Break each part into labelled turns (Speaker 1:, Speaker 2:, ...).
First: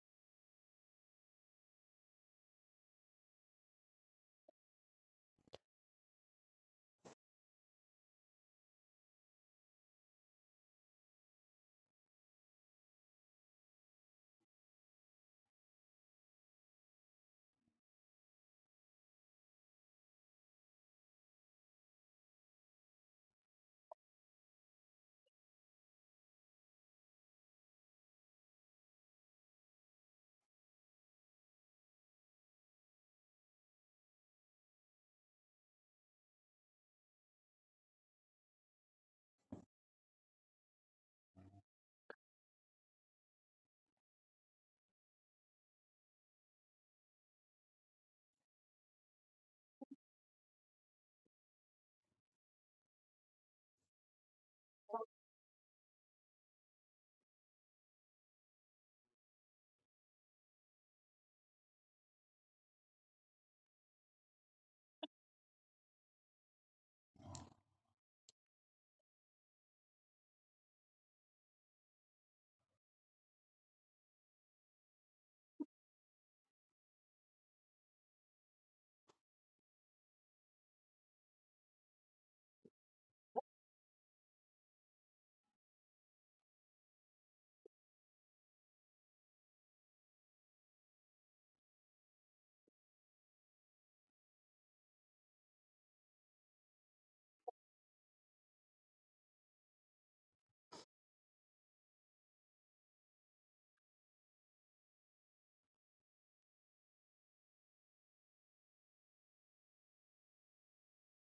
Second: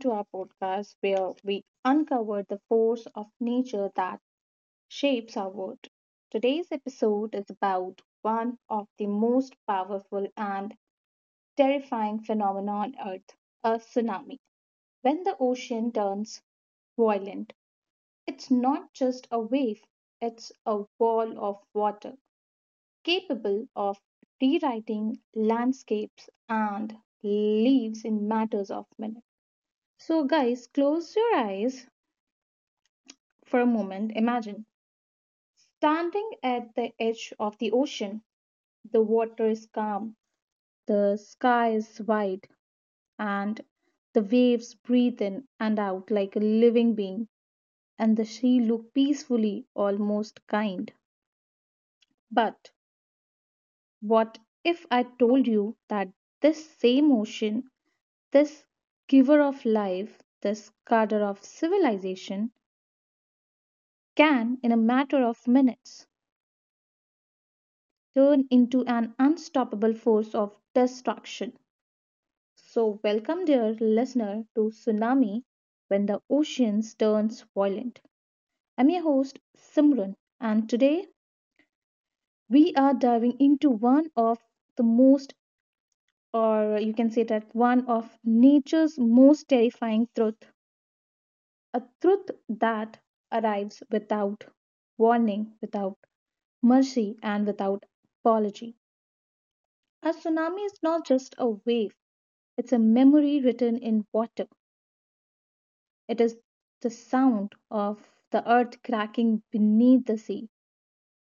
Speaker 1: to our podcast where we uncover the force of nature that shapes our world. Today's episode is about one of the most powerful and terrifying phenomena on Earth, a tsunami. When the ocean turns violent, it's not just a wave, it's a wall of water capable of rewriting landscapes and leaves in matters of minutes. So, guys, close your eyes for a moment. Imagine standing at the edge of the ocean. The water is calm, the sky is white, and the waves breathe in and out like a living being, and the sea look peacefully, almost kind. But what if I told you that this same ocean, this giver of life, this guarder of civilization, can, in a matter of minutes, turn into an unstoppable force of destruction. So, welcome, dear listener, to Tsunami When the Oceans Turns Violent. I'm your host, Simran, and today we are diving into one of the most, or you can say that one of nature's most terrifying truth, a truth that arrives without warning, without mercy, and without apology. A tsunami is not just a wave, it's a memory written in water. It is the sound of the earth cracking beneath the sea.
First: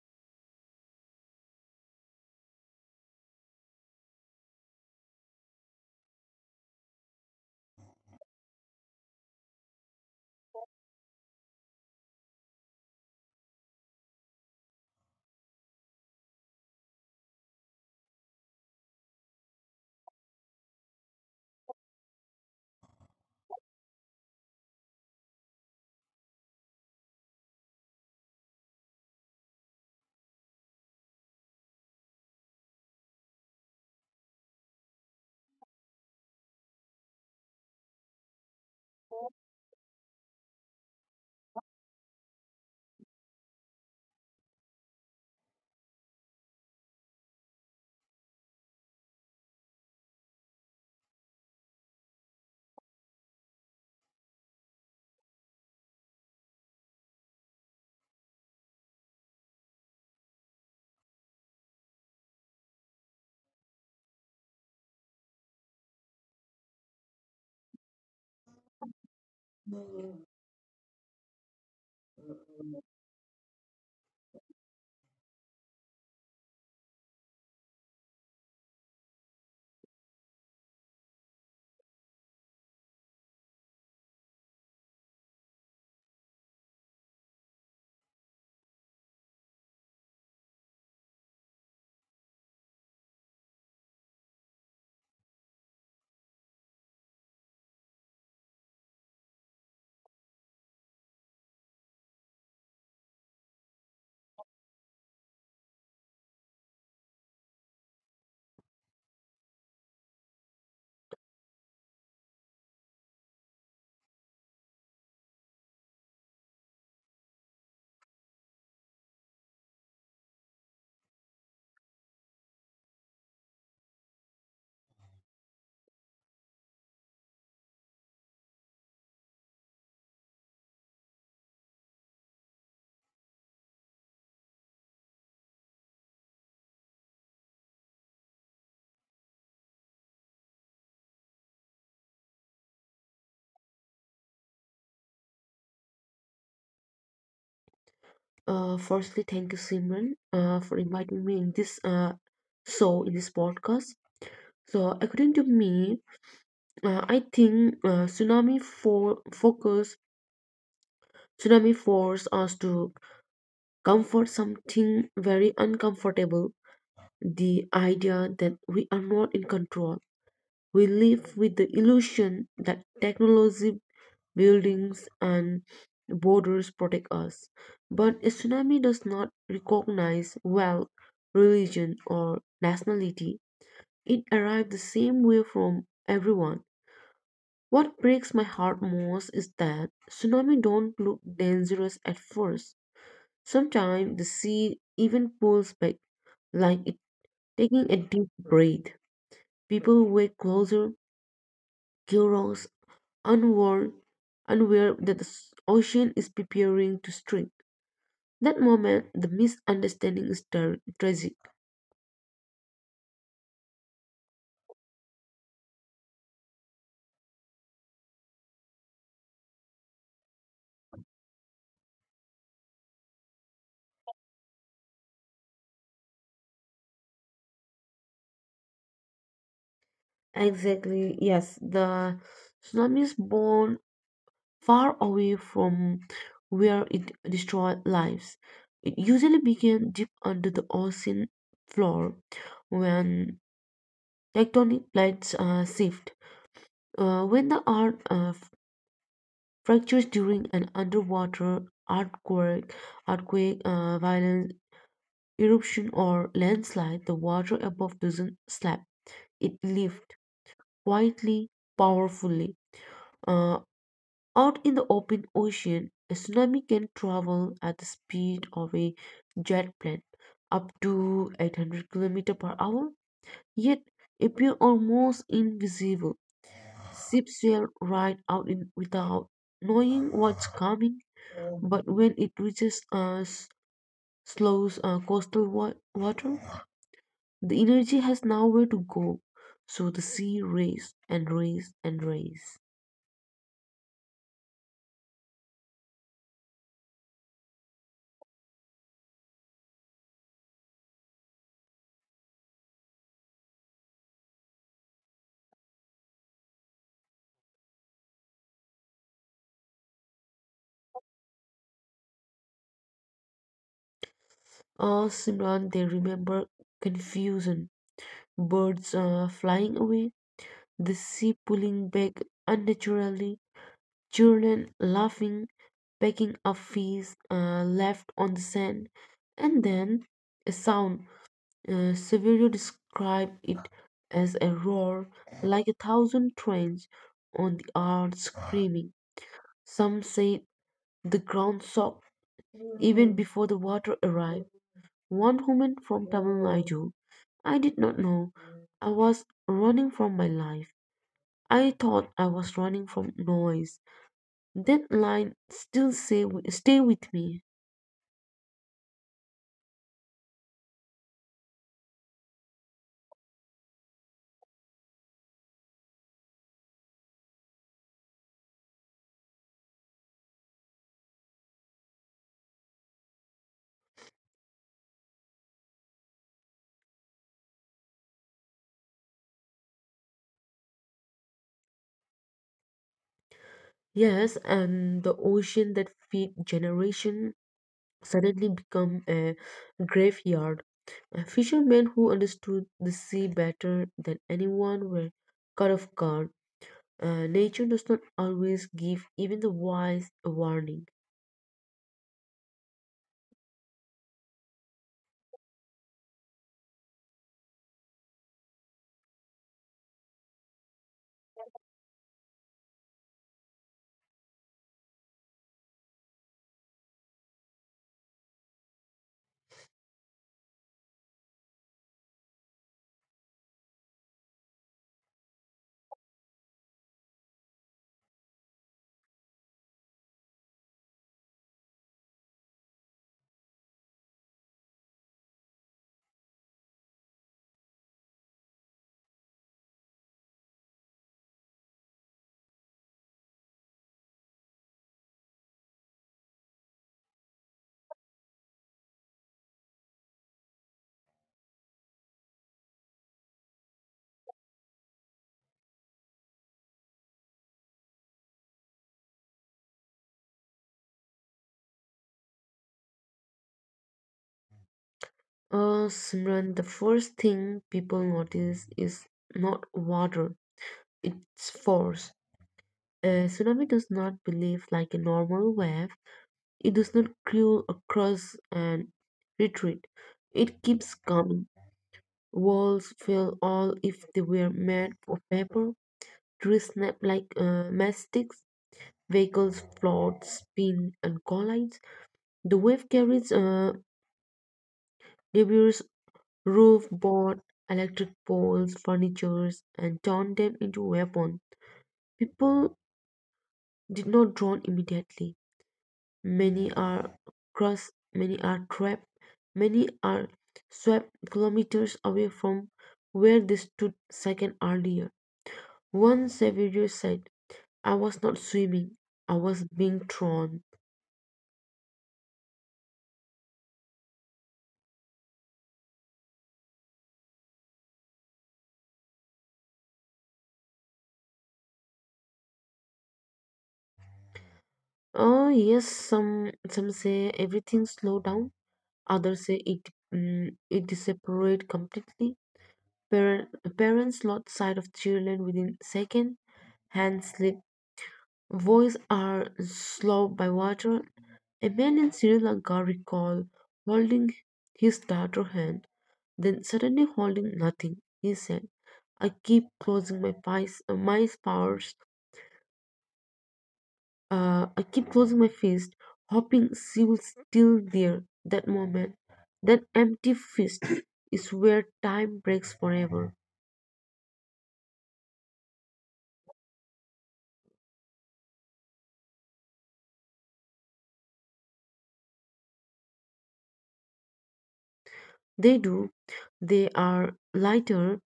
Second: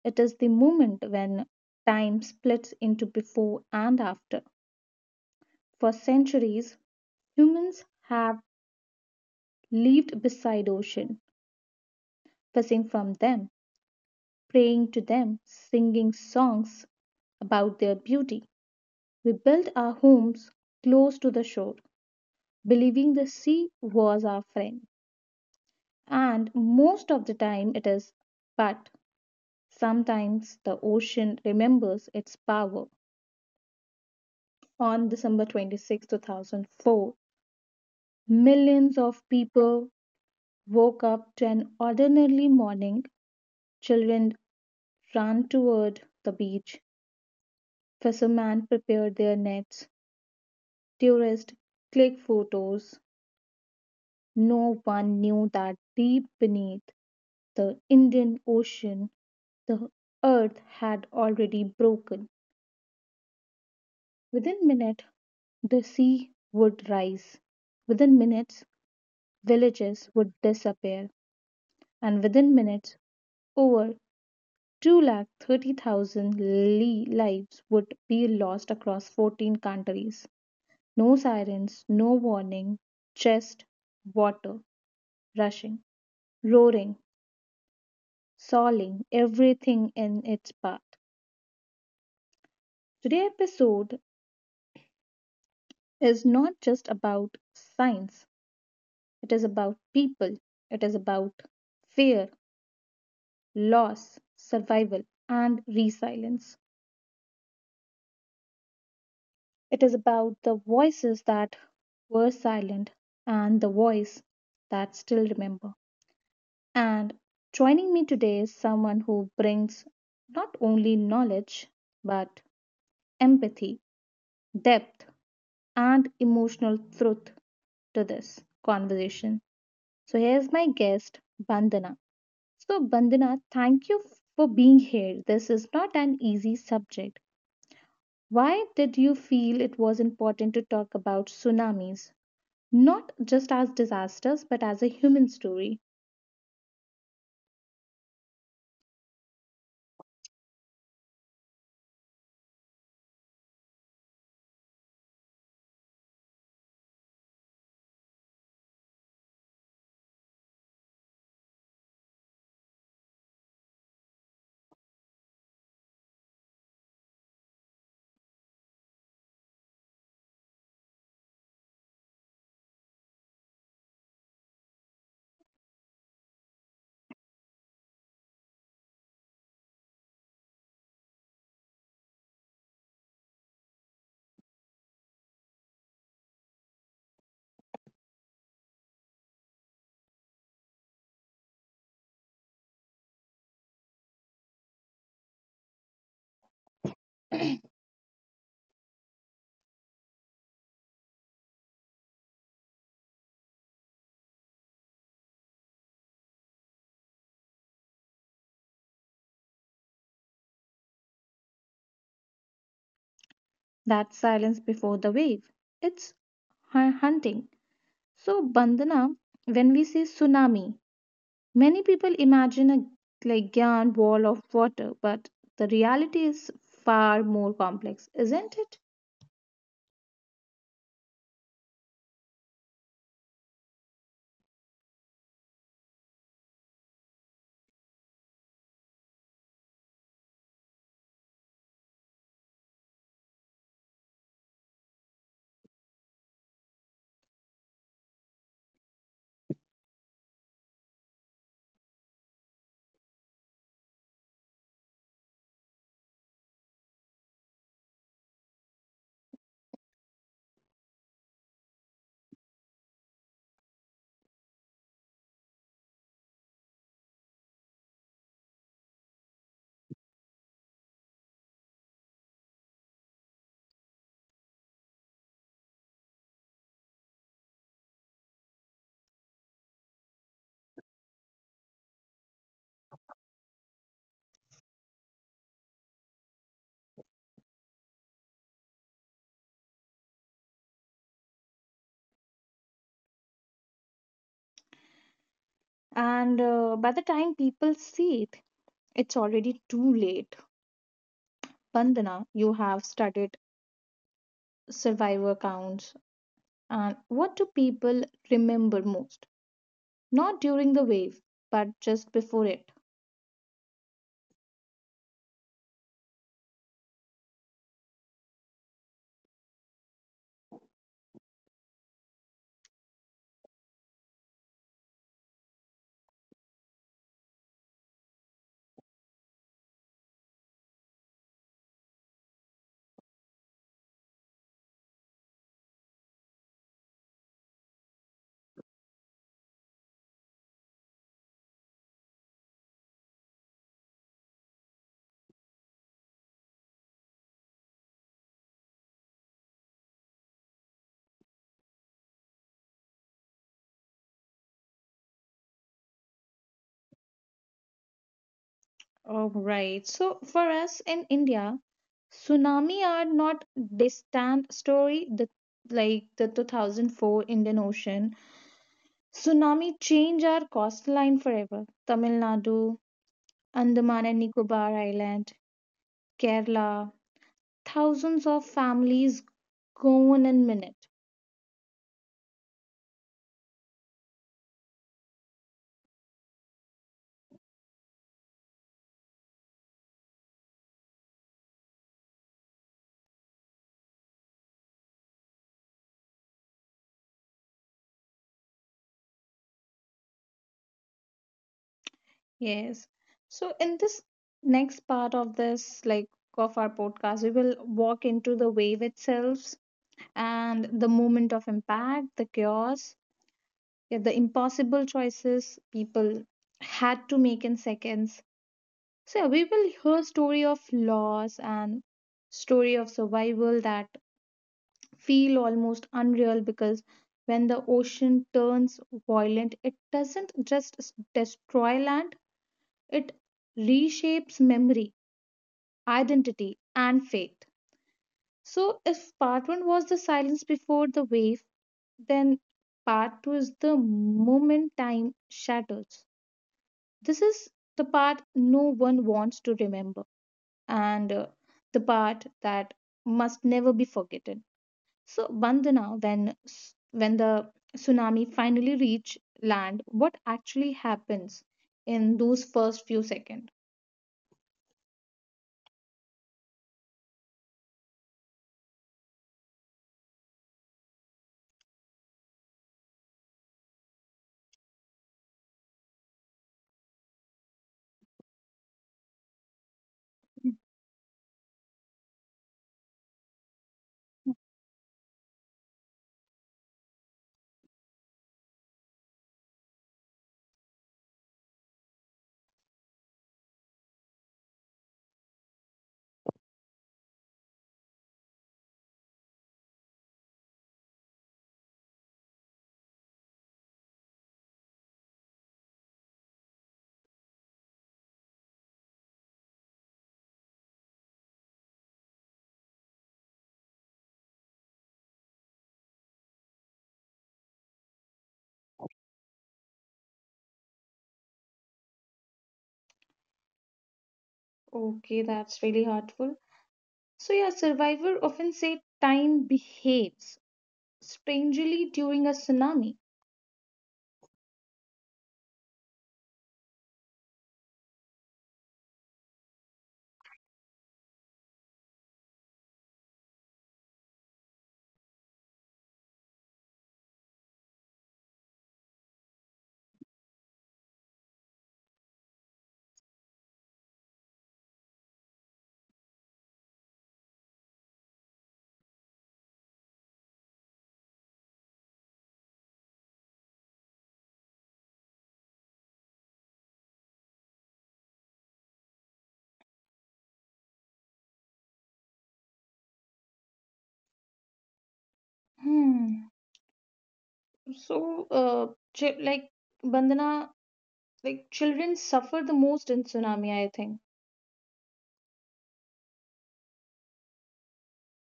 Speaker 1: It is the moment when time splits into before and after. For centuries, humans have lived beside ocean, fishing from them, praying to them, singing songs about their beauty. We built our homes close to the shore, believing the sea was our friend. And most of the time it is, but sometimes the ocean remembers its power. On December 26th, two 2004, millions of people woke up to an ordinary morning. Children ran toward the beach. Fishermen prepared their nets. Tourists clicked photos. No one knew that deep beneath the Indian Ocean, the earth had already broken. Within minutes, the sea would rise. Within minutes, villages would disappear, and within minutes, over 230,000 lives would be lost across 14 countries. No sirens, no warning, just water rushing, roaring, soiling everything in its path. Today's episode is not just about science, it is about people, it is about fear, loss, survival, and resilience. It is about the voices that were silent and the voice that still remember. And joining me today is someone who brings not only knowledge but empathy, depth, and emotional truth to this conversation. So here's my guest, Bandana. So Bandana, thank you for being here. This is not an easy subject. Why did you feel it was important to talk about tsunamis? Not just as disasters, but as a human story.
Speaker 2: Firstly, thank you, Simran, for inviting me in this show in this podcast. So, according to me, I think tsunami force us to comfort something very uncomfortable. The idea that we are not in control. We live with the illusion that technology, buildings, and borders protect us. But a tsunami does not recognize wealth, religion, or nationality. It arrived the same way from everyone. What breaks my heart most is that tsunami don't look dangerous at first. Sometimes the sea even pulls back, like it taking a deep breath. People wake closer, curious, unaware, unaware that ocean is preparing to strike. That moment, the misunderstanding is tragic.
Speaker 1: That silence before the wave. It's hunting. So, Bandana, when we say tsunami, many people imagine a like giant wall of water, but the reality is far more complex, isn't it?
Speaker 2: Exactly, yes. The tsunami is born far away from where it destroyed lives. It usually began deep under the ocean floor when tectonic plates shift. When the earth fractures during an underwater earthquake, earthquake violence, eruption, or landslide, the water above doesn't slap, it lifts. Quietly, powerfully. Uh, out in the open ocean, a tsunami can travel at the speed of a jet plane, up to 800 kilometers per hour, yet appear almost invisible. Ships sail right out in without knowing what's coming, but when it reaches us, slows coastal water, the energy has nowhere to go, so the sea race and race and race.
Speaker 1: And by the time people see it, it's already too late. Bandana, you have studied survivor counts. And what do people remember most? Not during the wave, but just before it.
Speaker 2: Simran, they remember confusion, birds flying away, the sea pulling back unnaturally, children laughing, picking up fees left on the sand, and then a sound. Severio described it as a roar, like a thousand trains on the earth screaming. Some say the ground shook even before the water arrived. One woman from Tamil Nadu, I did not know I was running from my life. I thought I was running from noise. That line still say, stay with me.
Speaker 1: All right. So for us in India, tsunami are not distant story. The like the 2004 Indian Ocean tsunami changed our coastline forever. Tamil Nadu, Andaman and Nicobar Island, Kerala, thousands of families gone in minute.
Speaker 2: Yes, and the ocean that feed generation suddenly become a graveyard. Fishermen who understood the sea better than anyone were caught off guard. Nature does not always give even the wise a warning.
Speaker 1: Yes. So in this next part of this like of our podcast, we will walk into the wave itself and the moment of impact, the chaos, yeah, the impossible choices people had to make in seconds. So yeah, we will hear story of loss and story of survival that feel almost unreal because when the ocean turns violent, it doesn't just destroy land, it reshapes memory, identity, and fate. So, if part one was the silence before the wave, then part two is the moment time shatters. This is the part no one wants to remember and the part that must never be forgotten. So, Bandana, when, when the tsunami finally reach land, what actually happens in those first few seconds?
Speaker 2: Simran, the first thing people notice is not water, it's force. A tsunami does not behave like a normal wave. It does not curl across and retreat. It keeps coming. Walls fell all if they were made of paper. Trees snap like matchsticks. Vehicles float, spin, and collide. The wave carries debris, roof bought, electric poles, furnitures, and turned them into weapons. People did not drown immediately. Many are crushed, many are trapped, many are swept kilometers away from where they stood second earlier. One survivor said, I was not swimming, I was being thrown.
Speaker 1: Okay, that's really hurtful. So, yeah, survivor often say time behaves strangely during a tsunami.
Speaker 2: Oh yes, some say everything slowed down, others say it disappeared completely. Par- parents lost sight of children within second. Hands slip. Voice are slowed by water. A man in Sri Lanka recalled holding his daughter's hand, then suddenly holding nothing. He said, "I keep closing my fist, my powers. I keep closing my fist, hoping she will still there. That moment, that empty fist, is where time breaks forever."
Speaker 1: Hmm. So, like Bandana, like children suffer the most in tsunami. I think
Speaker 2: They do. They are lighter.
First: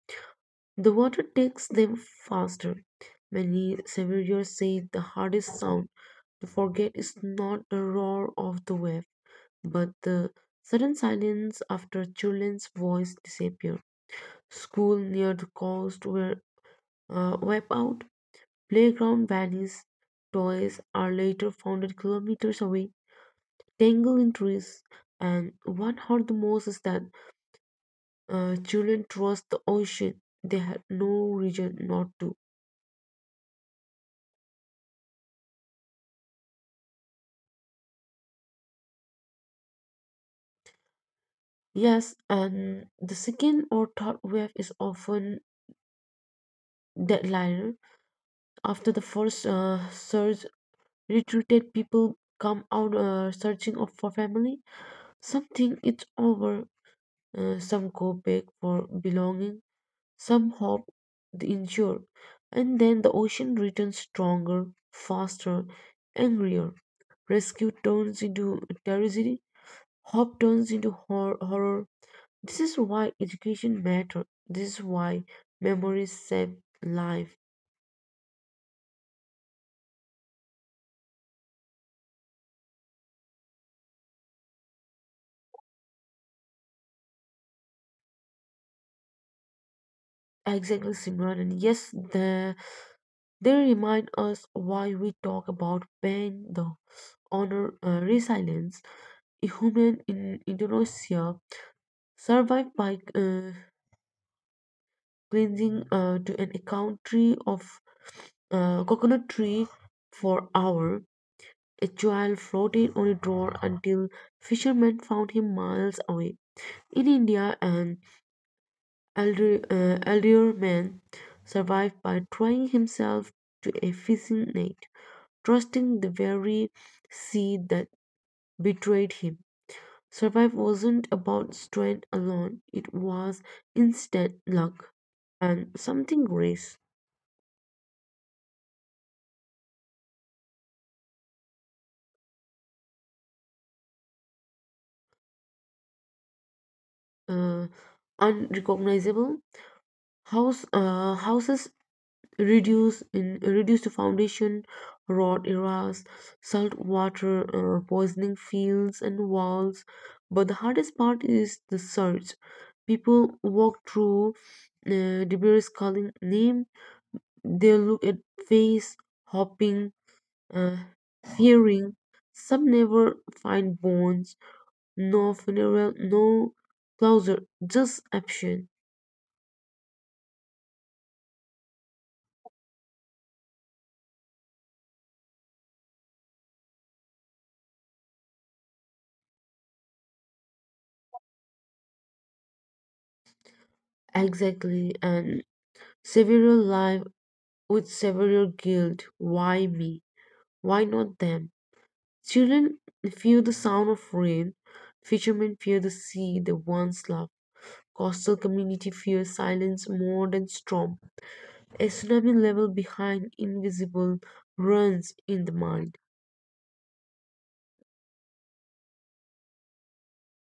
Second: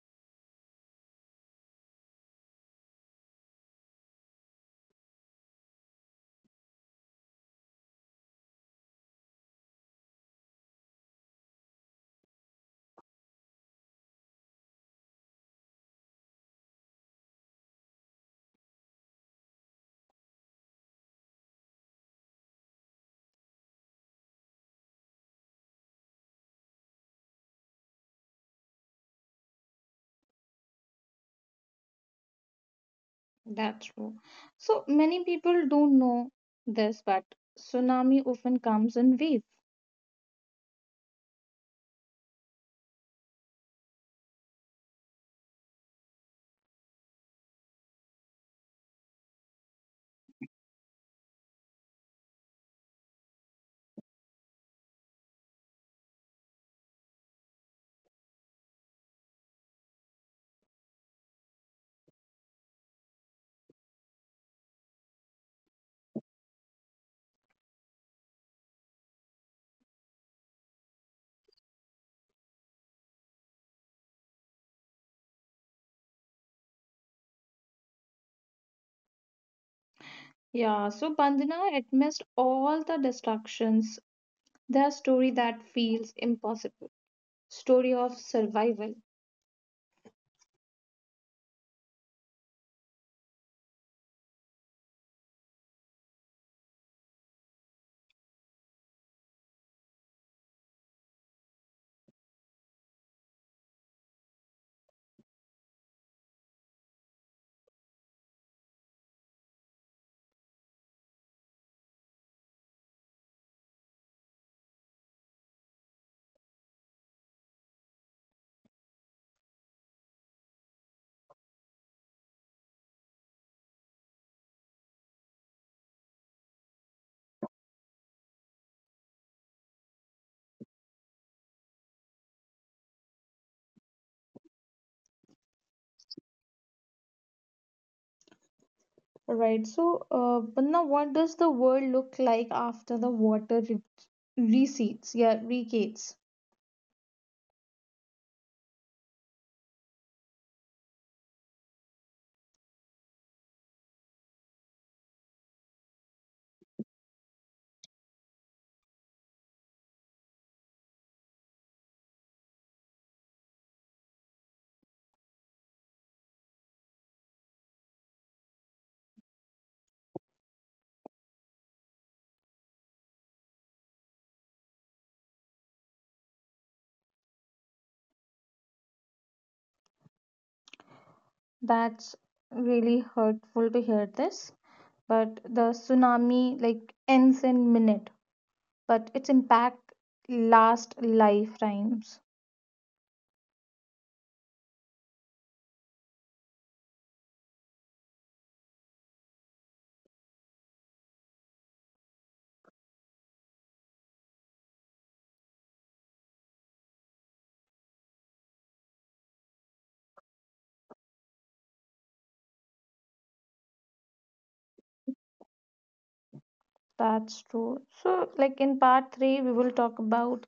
Speaker 2: The water takes them faster. Many surveyors say the hardest sound to forget is not the roar of the wave, but the sudden silence after children's voice disappear. School near the coast were wiped out, playground vanished, toys are later found kilometers away, tangled in trees. And what hurt the most is that children trust the ocean. They had no reason not to.
Speaker 1: that's true. So many people don't know this, but tsunami often comes in waves.
Speaker 2: Yes, and the second or third wave is often deadlier. After the first surge, retreated, people come out for family. Some think it's over, some go back for belonging, some hope the injured, and then the ocean returns stronger, faster, angrier. Rescue turns into tragedy. Hope turns into horror. This is why education matters. This is why memories save life.
Speaker 1: Yeah. So Bandana amidst all the destructions. The story that feels impossible. Story of survival.
Speaker 2: Exactly, Simran. And yes, the, they remind us why we talk about pain, the honor, resilience. A human in Indonesia survived by cleansing to an account tree of coconut tree for hours. A child floated on a drawer until fishermen found him miles away. In India, an elderly man survived by trying himself to a fishing net, trusting the very sea that betrayed him. Survival wasn't about strength alone, it was instant luck and something grace.
Speaker 1: Right. So, but now what does the world look like after the water recedes? Yeah, regates.
Speaker 2: Uh, unrecognizable houses reduce to foundation, rot eras, saltwater poisoning fields and walls, but the hardest part is the search. People walk through debris calling name, they look at face, hopping, uh, fearing, some never find bones, no funeral, no closure, just action.
Speaker 1: That's really hurtful to hear this. But the tsunami like ends in minute, but its impact lasts lifetimes.
Speaker 2: Exactly, and several life with several guilt. Why me? Why not them? Children fear the sound of rain. Fishermen fear the sea. The ones love. Coastal community fear silence more than storm. A tsunami level behind invisible runs in the mind.
Speaker 1: That's true. So, like in part three, we will talk about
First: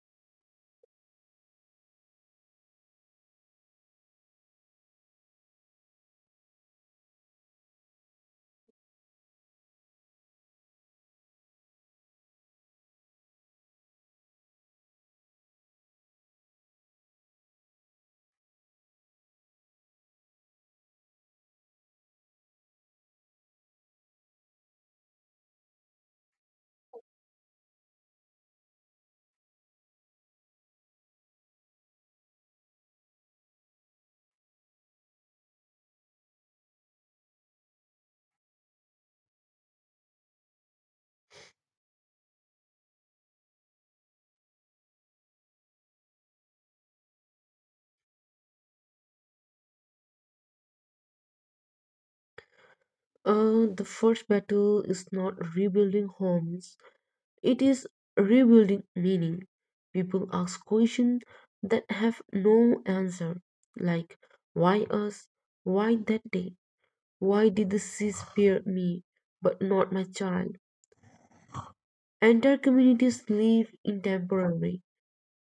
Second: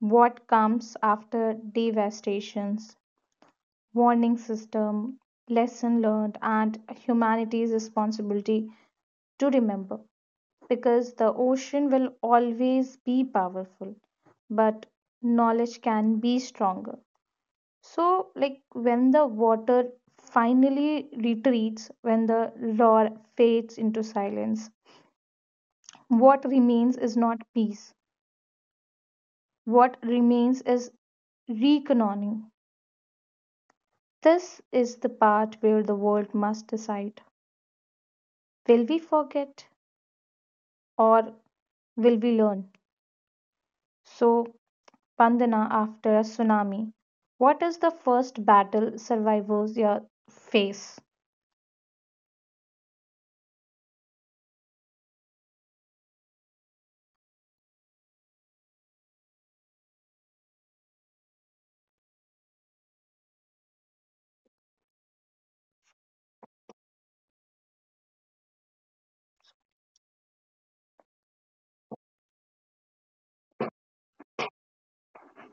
Speaker 1: what comes after devastations, warning system, lesson learned, and humanity's responsibility to remember because the ocean will always be powerful, but knowledge can be stronger. So, like when the water finally retreats, when the roar fades into silence, what remains is not peace, what remains is reckoning. This is the part where the world must decide, will we forget or will we learn? So, Pandana, after a tsunami. What is the first battle survivors, yeah, face?
Speaker 2: The first battle is not rebuilding homes, it is rebuilding meaning. People ask questions that have no answer, like why us? Why that day? Why did the sea spare me but not my child? Entire communities live in temporary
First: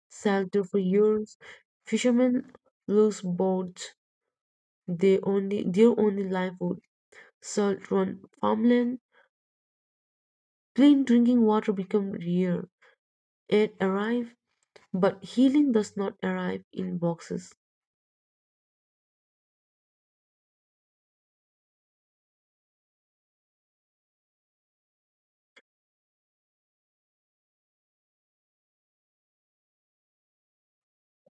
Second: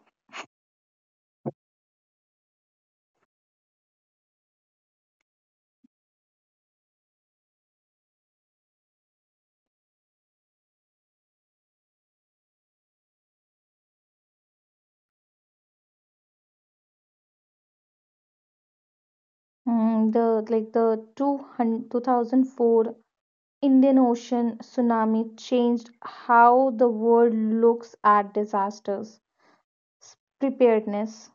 Speaker 2: sailed for years. Fishermen lose boats, they only their only livelihood. Salt run farmland, clean drinking water become rare. Aid arrive, but healing does not arrive in boxes.
Speaker 1: Mm, the like the 2004 Indian Ocean tsunami changed how the world looks at disasters. S- Preparedness.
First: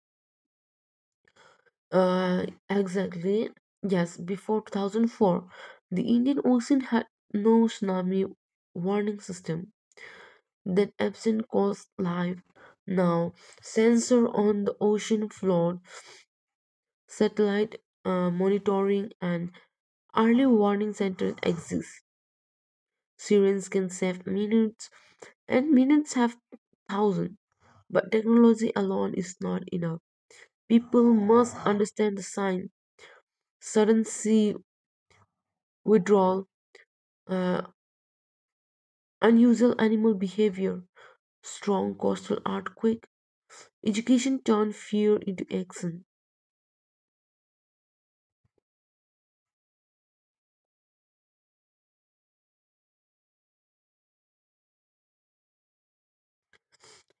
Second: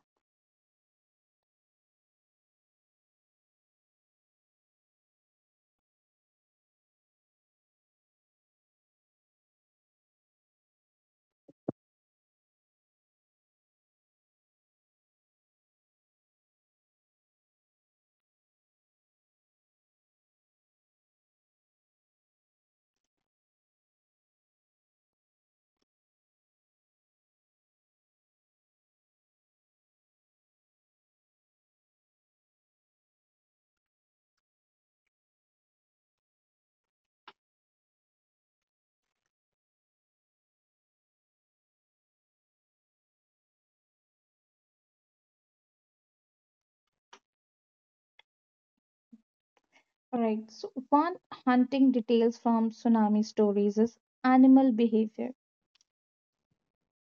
Speaker 2: Exactly. Yes, before 2004, the Indian Ocean had no tsunami warning system. That absence caused life. Now, sensor on the ocean floor, satellite monitoring, and early warning centers exist. Sirens can save minutes, and minutes have thousands. But technology alone is not enough. People must understand the sign, sudden sea withdrawal, uh, unusual animal behavior, strong coastal earthquake. Education turns fear into action.
Speaker 1: Alright, so one hunting details from tsunami stories is animal behavior.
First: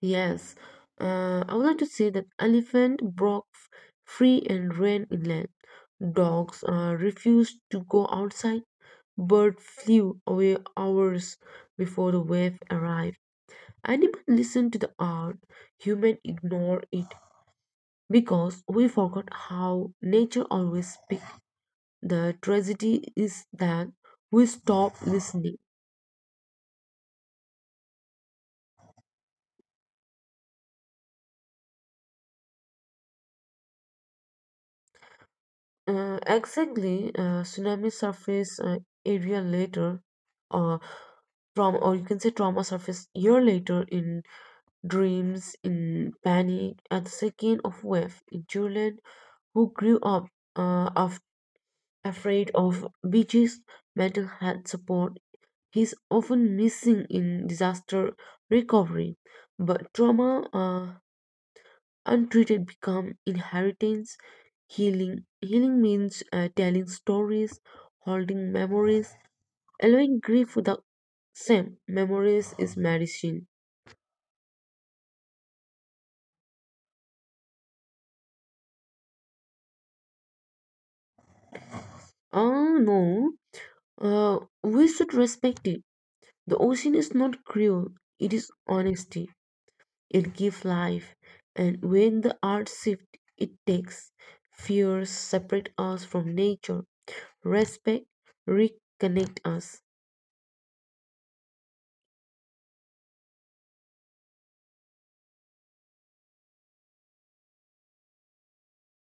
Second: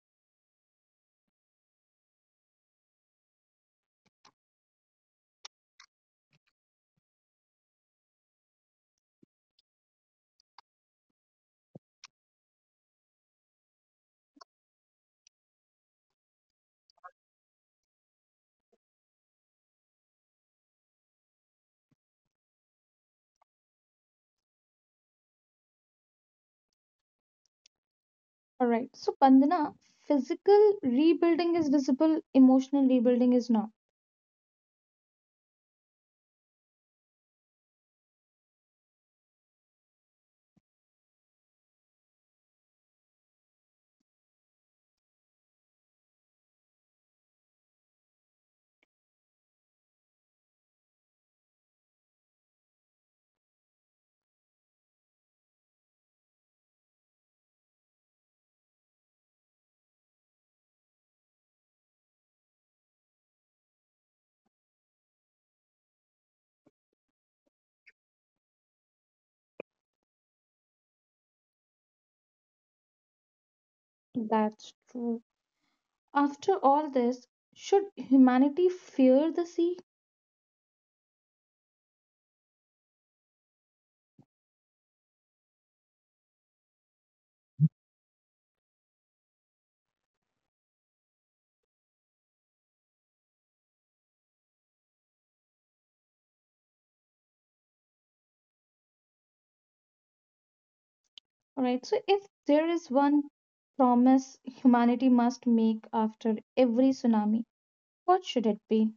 Speaker 2: Yes, I would like to say that elephant free and ran inland. Dogs refused to go outside. Bird flew away hours before the wave arrived. Animal listened to the earth. Human ignore it because we forgot how nature always speaks. The tragedy is that we stop listening.
Speaker 1: Alright, so Pandana, physical rebuilding is visible, emotional rebuilding is not.
Speaker 2: Exactly, tsunami surface area later, uh, trauma, or you can say trauma surface year later in dreams, in panic, at the second of wave in children who grew up uh, af- afraid of beaches, mental health support is often missing in disaster recovery, but trauma untreated become inheritance. Healing means telling stories, holding memories, allowing grief the same. Memories is medicine.
Speaker 1: That's true. After all this, should humanity fear the sea?
Speaker 2: Oh no, uh, we should respect it. The ocean is not cruel, it is honesty. It gives life, and when the art shift it takes. Fears separate us from nature, respect reconnect us.
Speaker 1: Right? So, if there is one promise humanity must make after every tsunami, what should it be?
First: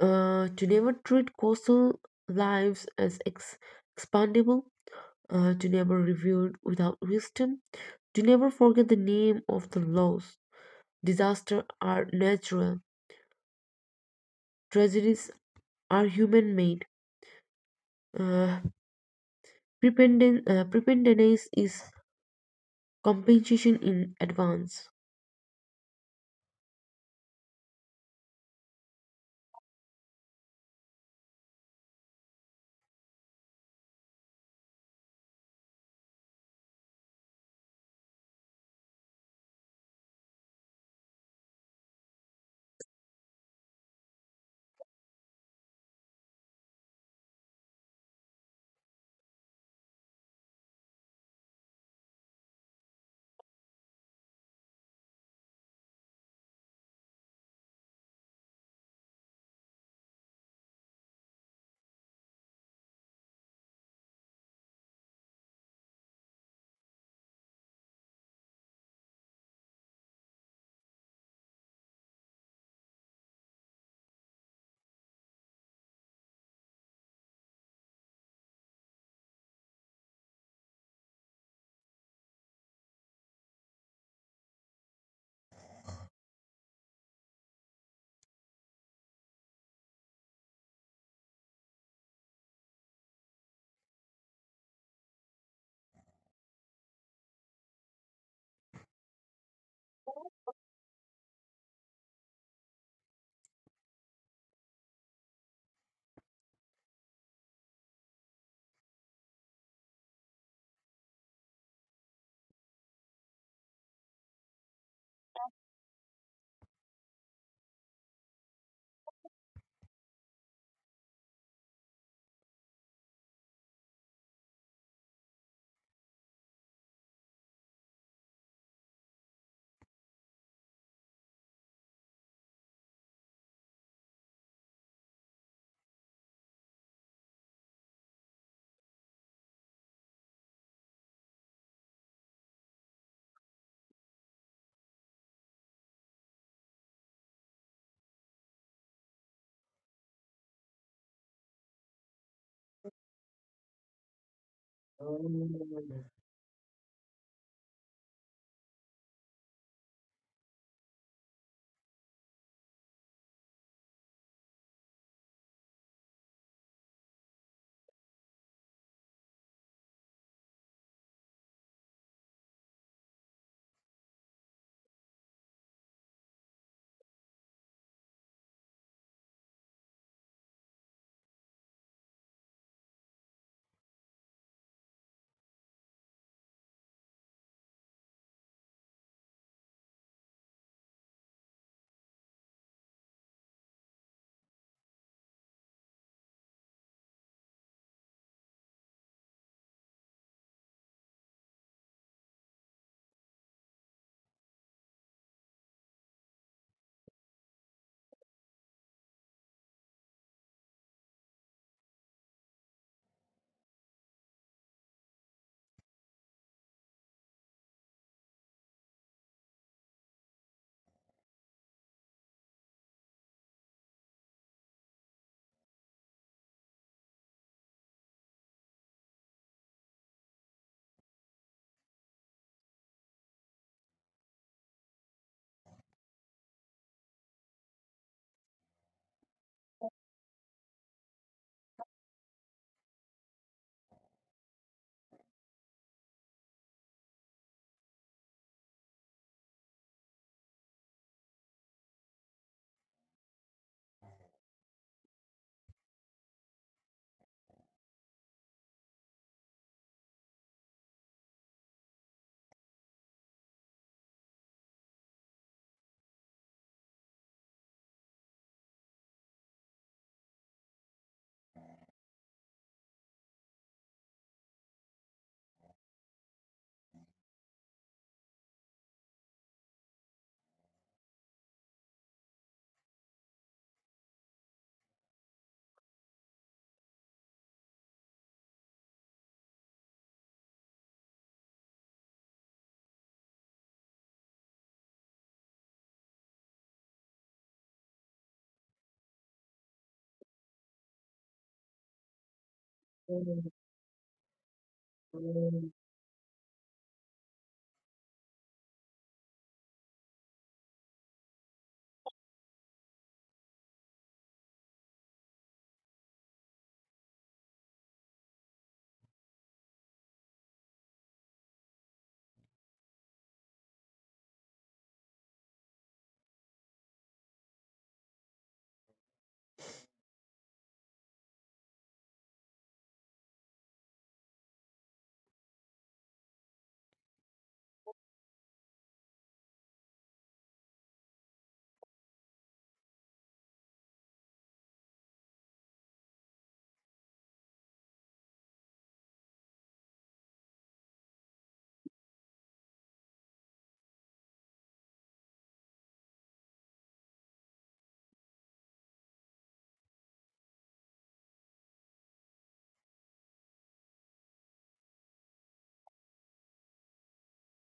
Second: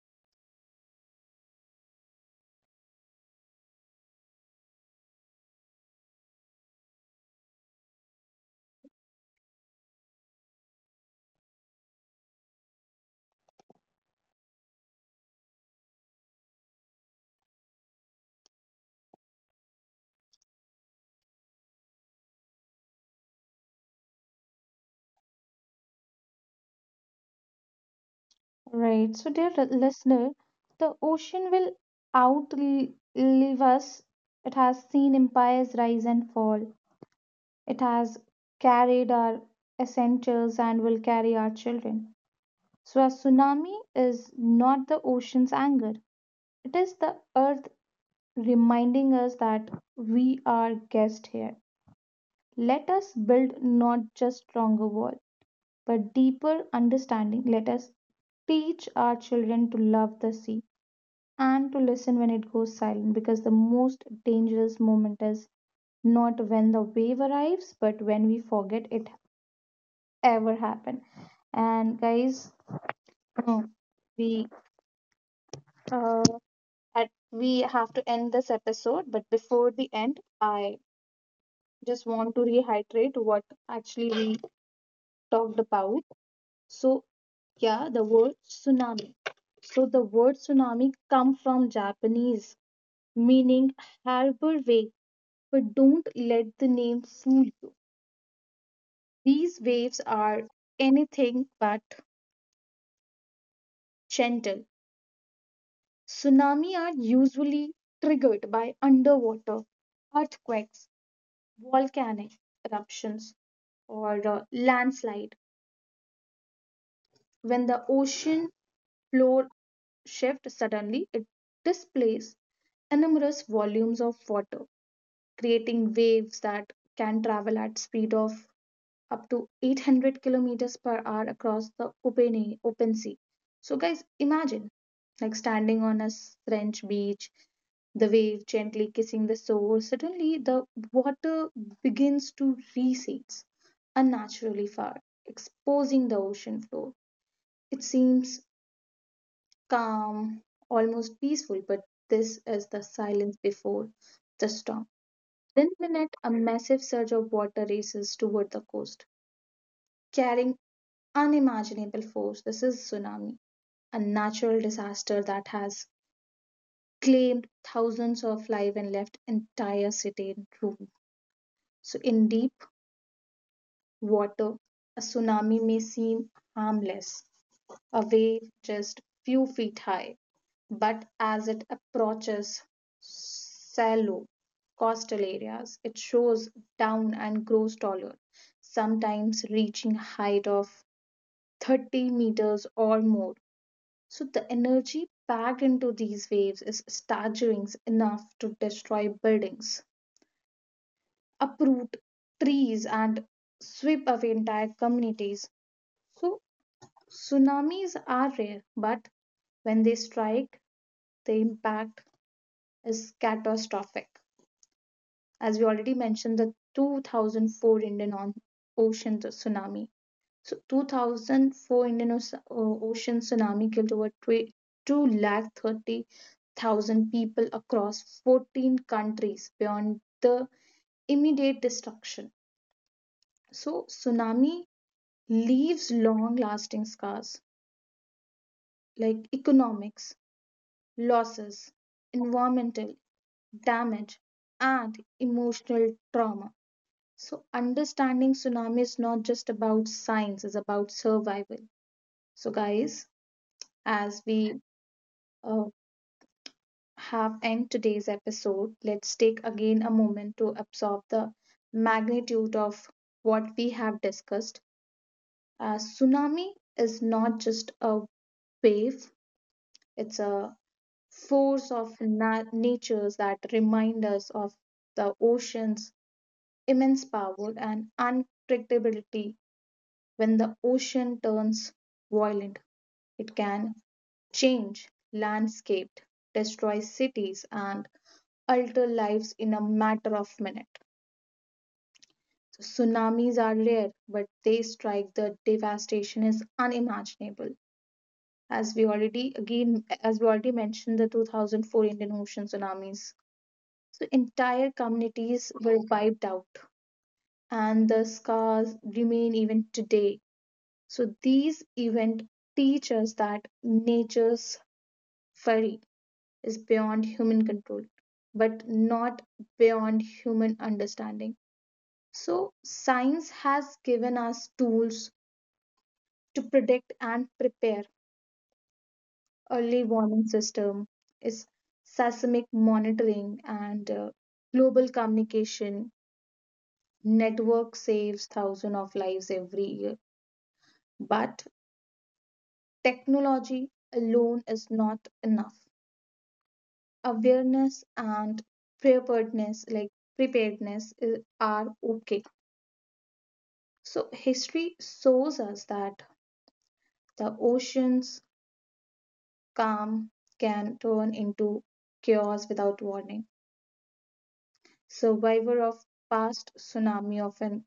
Speaker 2: To never treat coastal lives as expandable, to never reviewed without wisdom, to never forget the name of the laws. Disasters are natural, tragedies are human made. Uh, preparedness is compensation in advance.
Speaker 1: Right? So, dear listener, the ocean will outlive us. It has seen empires rise and fall, it has carried our essentials and will carry our children. So, a tsunami is not the ocean's anger, it is the earth's reminding us that we are guests here. Let us build not just stronger walls, but deeper understanding. Let us teach our children to love the sea and to listen when it goes silent because the most dangerous moment is not when the wave arrives but when we forget it ever happened. And guys, we uh, we have to end this episode but before the end I just want to rehydrate what actually we talked about. So, yeah, the word tsunami. So, the word tsunami come from Japanese, meaning harbor wave. But don't let the name fool you. These waves are anything but gentle. Tsunami are usually triggered by underwater earthquakes, volcanic eruptions, or landslide. When the ocean floor shift suddenly, it displaces enormous volumes of water, creating waves that can travel at speed of up to 800 kilometers per hour across the open, open sea. So, guys, imagine like standing on a French beach, the wave gently kissing the shore. Suddenly, the water begins to recede unnaturally far, exposing the ocean floor. It seems calm, almost peaceful, but this is the silence before the storm. Within a minute, a massive surge of water races toward the coast, carrying unimaginable force. This is tsunami, a natural disaster that has claimed thousands of lives and left entire city in ruin. So, in deep water, a tsunami may seem harmless, a wave just few feet high but as it approaches shallow coastal areas, it shows down and grows taller, sometimes reaching height of 30 meters or more. So the energy packed into these waves is staggering enough to destroy buildings, uproot trees, and sweep away entire communities. So tsunamis are rare, but when they strike, the impact is catastrophic. As we already mentioned, the 2004 Indian Ocean tsunami. So, 2004 Indian Ocean tsunami killed over 2 lakh 30,000 people across 14 countries beyond the immediate destruction. So, tsunami leaves long lasting scars like economics, losses, environmental damage, and emotional trauma. So, understanding tsunami is not just about science, it's about survival. So, guys, as we uh, have end today's episode, let's take again a moment to absorb the magnitude of what we have discussed. A tsunami is not just a wave, it's a force of natures that remind us of the ocean's immense power and unpredictability. When the ocean turns violent, it can change landscape, destroy cities, and alter lives in a matter of minutes. Tsunamis are rare, but they strike. The devastation is unimaginable. As we already again, as we already mentioned, the 2004 Indian Ocean tsunamis. So entire communities were wiped out, and the scars remain even today. So these events teach us that nature's fury is beyond human control, but not beyond human understanding. So science has given us tools to predict and prepare. Early warning system is seismic monitoring and global communication network saves thousands of lives every year. But technology alone is not enough. Awareness and preparedness like preparedness i- are okay. So history shows us that the ocean's calm can turn into chaos without warning. Survivor of past tsunami often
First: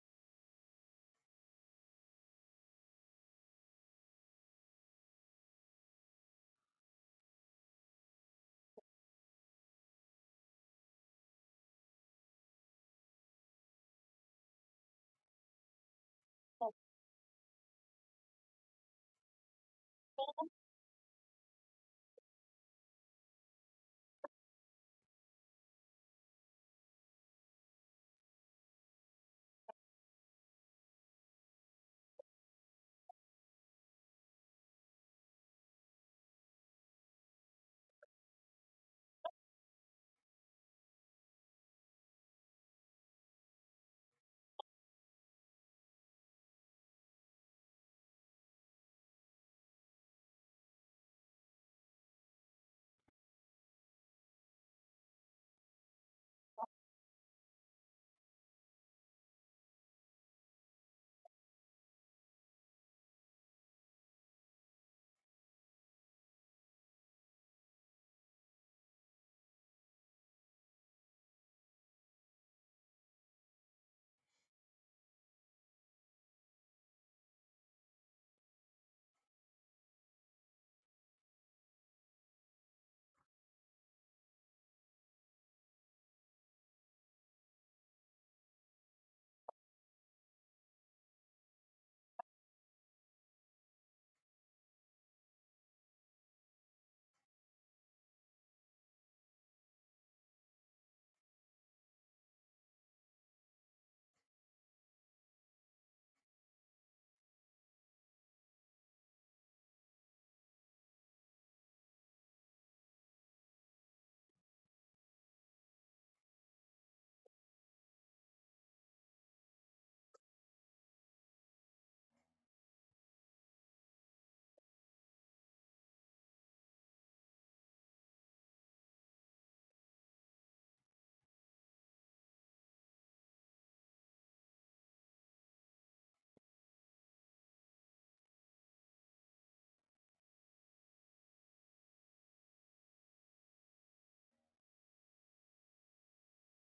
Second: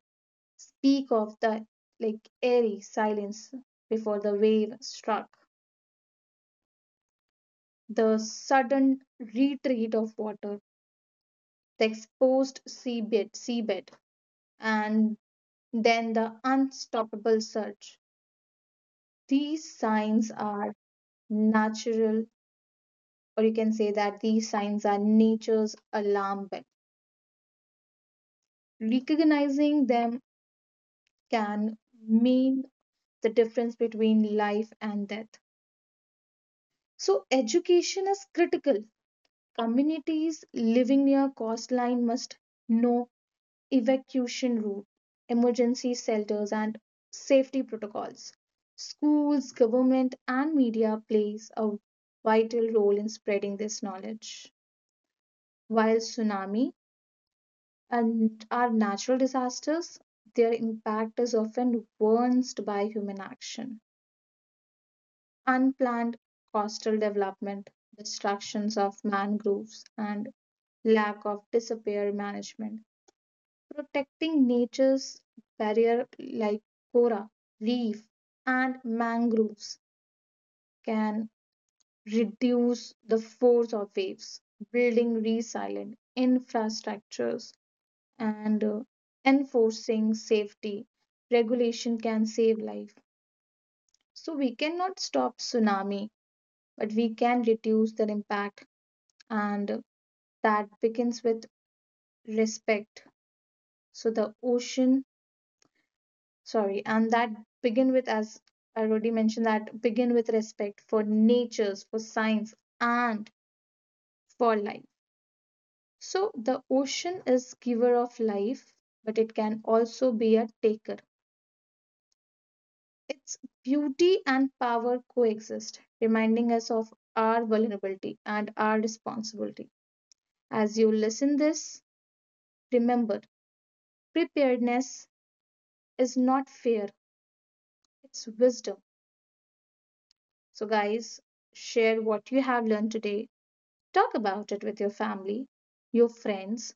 Speaker 1: speak of the like airy silence before the wave struck, the sudden retreat of water, the exposed seabed, and then the unstoppable surge. These signs are natural, or you can say that these signs are nature's alarm bell. Recognizing them can mean the difference between life and death. So, education is critical. Communities living near coastline must know evacuation route, emergency shelters, and safety protocols. Schools, government, and media plays a vital role in spreading this knowledge. While tsunami and are natural disasters, their impact is often worsened by human action. Unplanned coastal development, destructions of mangroves, and lack of disappear management. Protecting nature's barrier like coral, reef, and mangroves can reduce the force of waves. Building resilient infrastructures and enforcing safety regulation can save life. So we cannot stop tsunami but we can reduce their impact and that begins with respect. So the ocean, sorry, and that begin with, as I already mentioned, that begin with respect for natures, for science, and for life. So the ocean is giver of life but it can also be a taker. Its beauty and power coexist, reminding us of our vulnerability and our responsibility. As you listen this, remember preparedness is not fear, it's wisdom. So guys, share what you have learned today. Talk about it with your family, your friends,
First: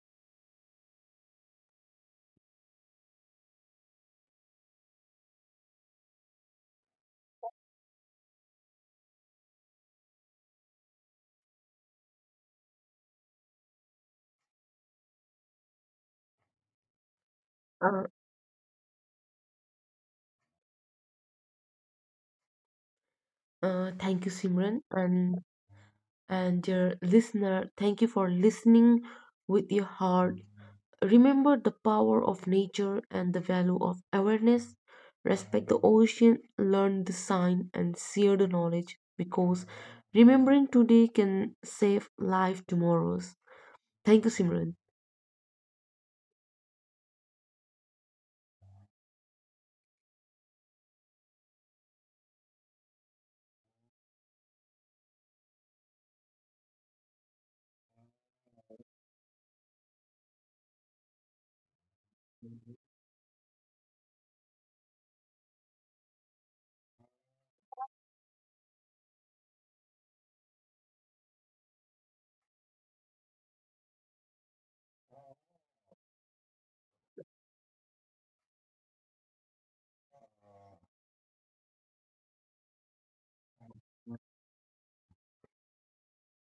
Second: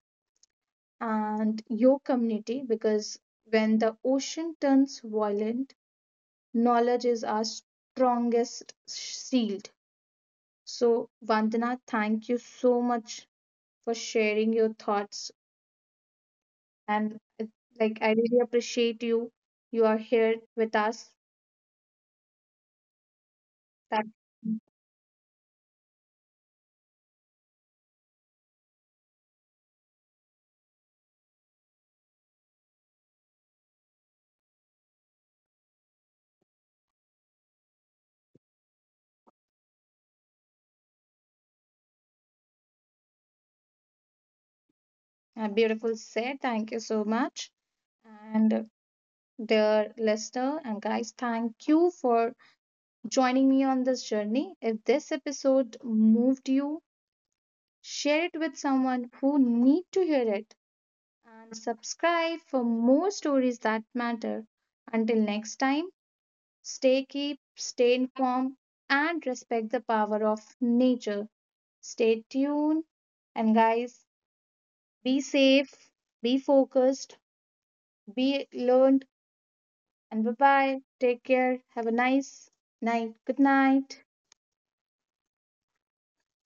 Speaker 1: and your community because when the ocean turns violent, knowledge is our strongest shield. So, Vandana, thank you so much for sharing your thoughts. And like,
Speaker 2: Uh,
Speaker 1: I really appreciate you. You are here with us. That
Speaker 2: thank you, Simran, and dear listener, thank you for listening with your heart. Remember the power of nature and the value of awareness. Respect the ocean, learn the sign, and share the knowledge because remembering today can save life tomorrows. Thank you, Simran.
Speaker 1: a beautiful set. Thank you so much. And dear listener and guys, thank you for joining me on this journey. If this episode moved you, share it with someone who need to hear it and subscribe for more stories that matter. Until next time. Stay informed, and respect the power of nature. Stay tuned, and guys, be safe, be focused, be learned, and bye bye. Take care. Have a nice night. Good night.